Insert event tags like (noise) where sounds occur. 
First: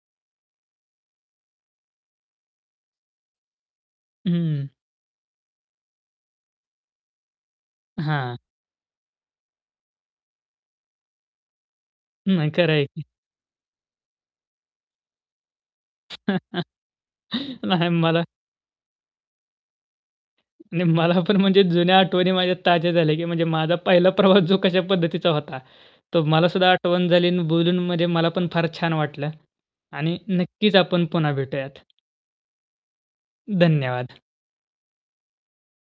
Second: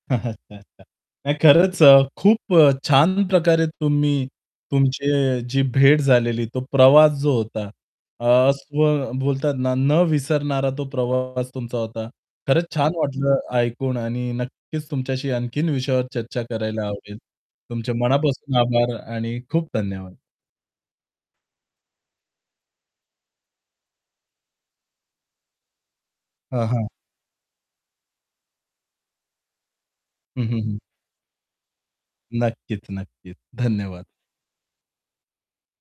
(chuckles) हां. अच्छा, अच्छा. नाही खरंच अ, खूप अ, छान प्रकारे तुम्ही हं. तुमची जी भेट झालेली तो प्रवास जो होता अ, हां. असं बोलतात ना, न विसरणारा तो प्रवास तुमचा होता. नाही. खरंच खरं आहे छान की. वाटलं ऐकून आणि नक्कीच तुमच्याशी आणखीन विषयावर चर्चा (chuckles) करायला आवडेल. नाही तुमचे मला मनापासून आभार आणि खूप धन्यवाद. नाही मला पण म्हणजे जुन्या आठवणी माझ्या ताज्या झाल्या की म्हणजे माझा पहिला प्रवास जो कश्या पद्धतीचा होता? तो मला हं, सुद्धा हं. आठवण झाली आणि बोलून म्हणजे मला पण फार छान वाटलं. आणि हं, हं, नक्कीच हं. आपण पुन्हा भेटूयात. नक्कीच, नक्कीच. धन्यवाद. धन्यवाद.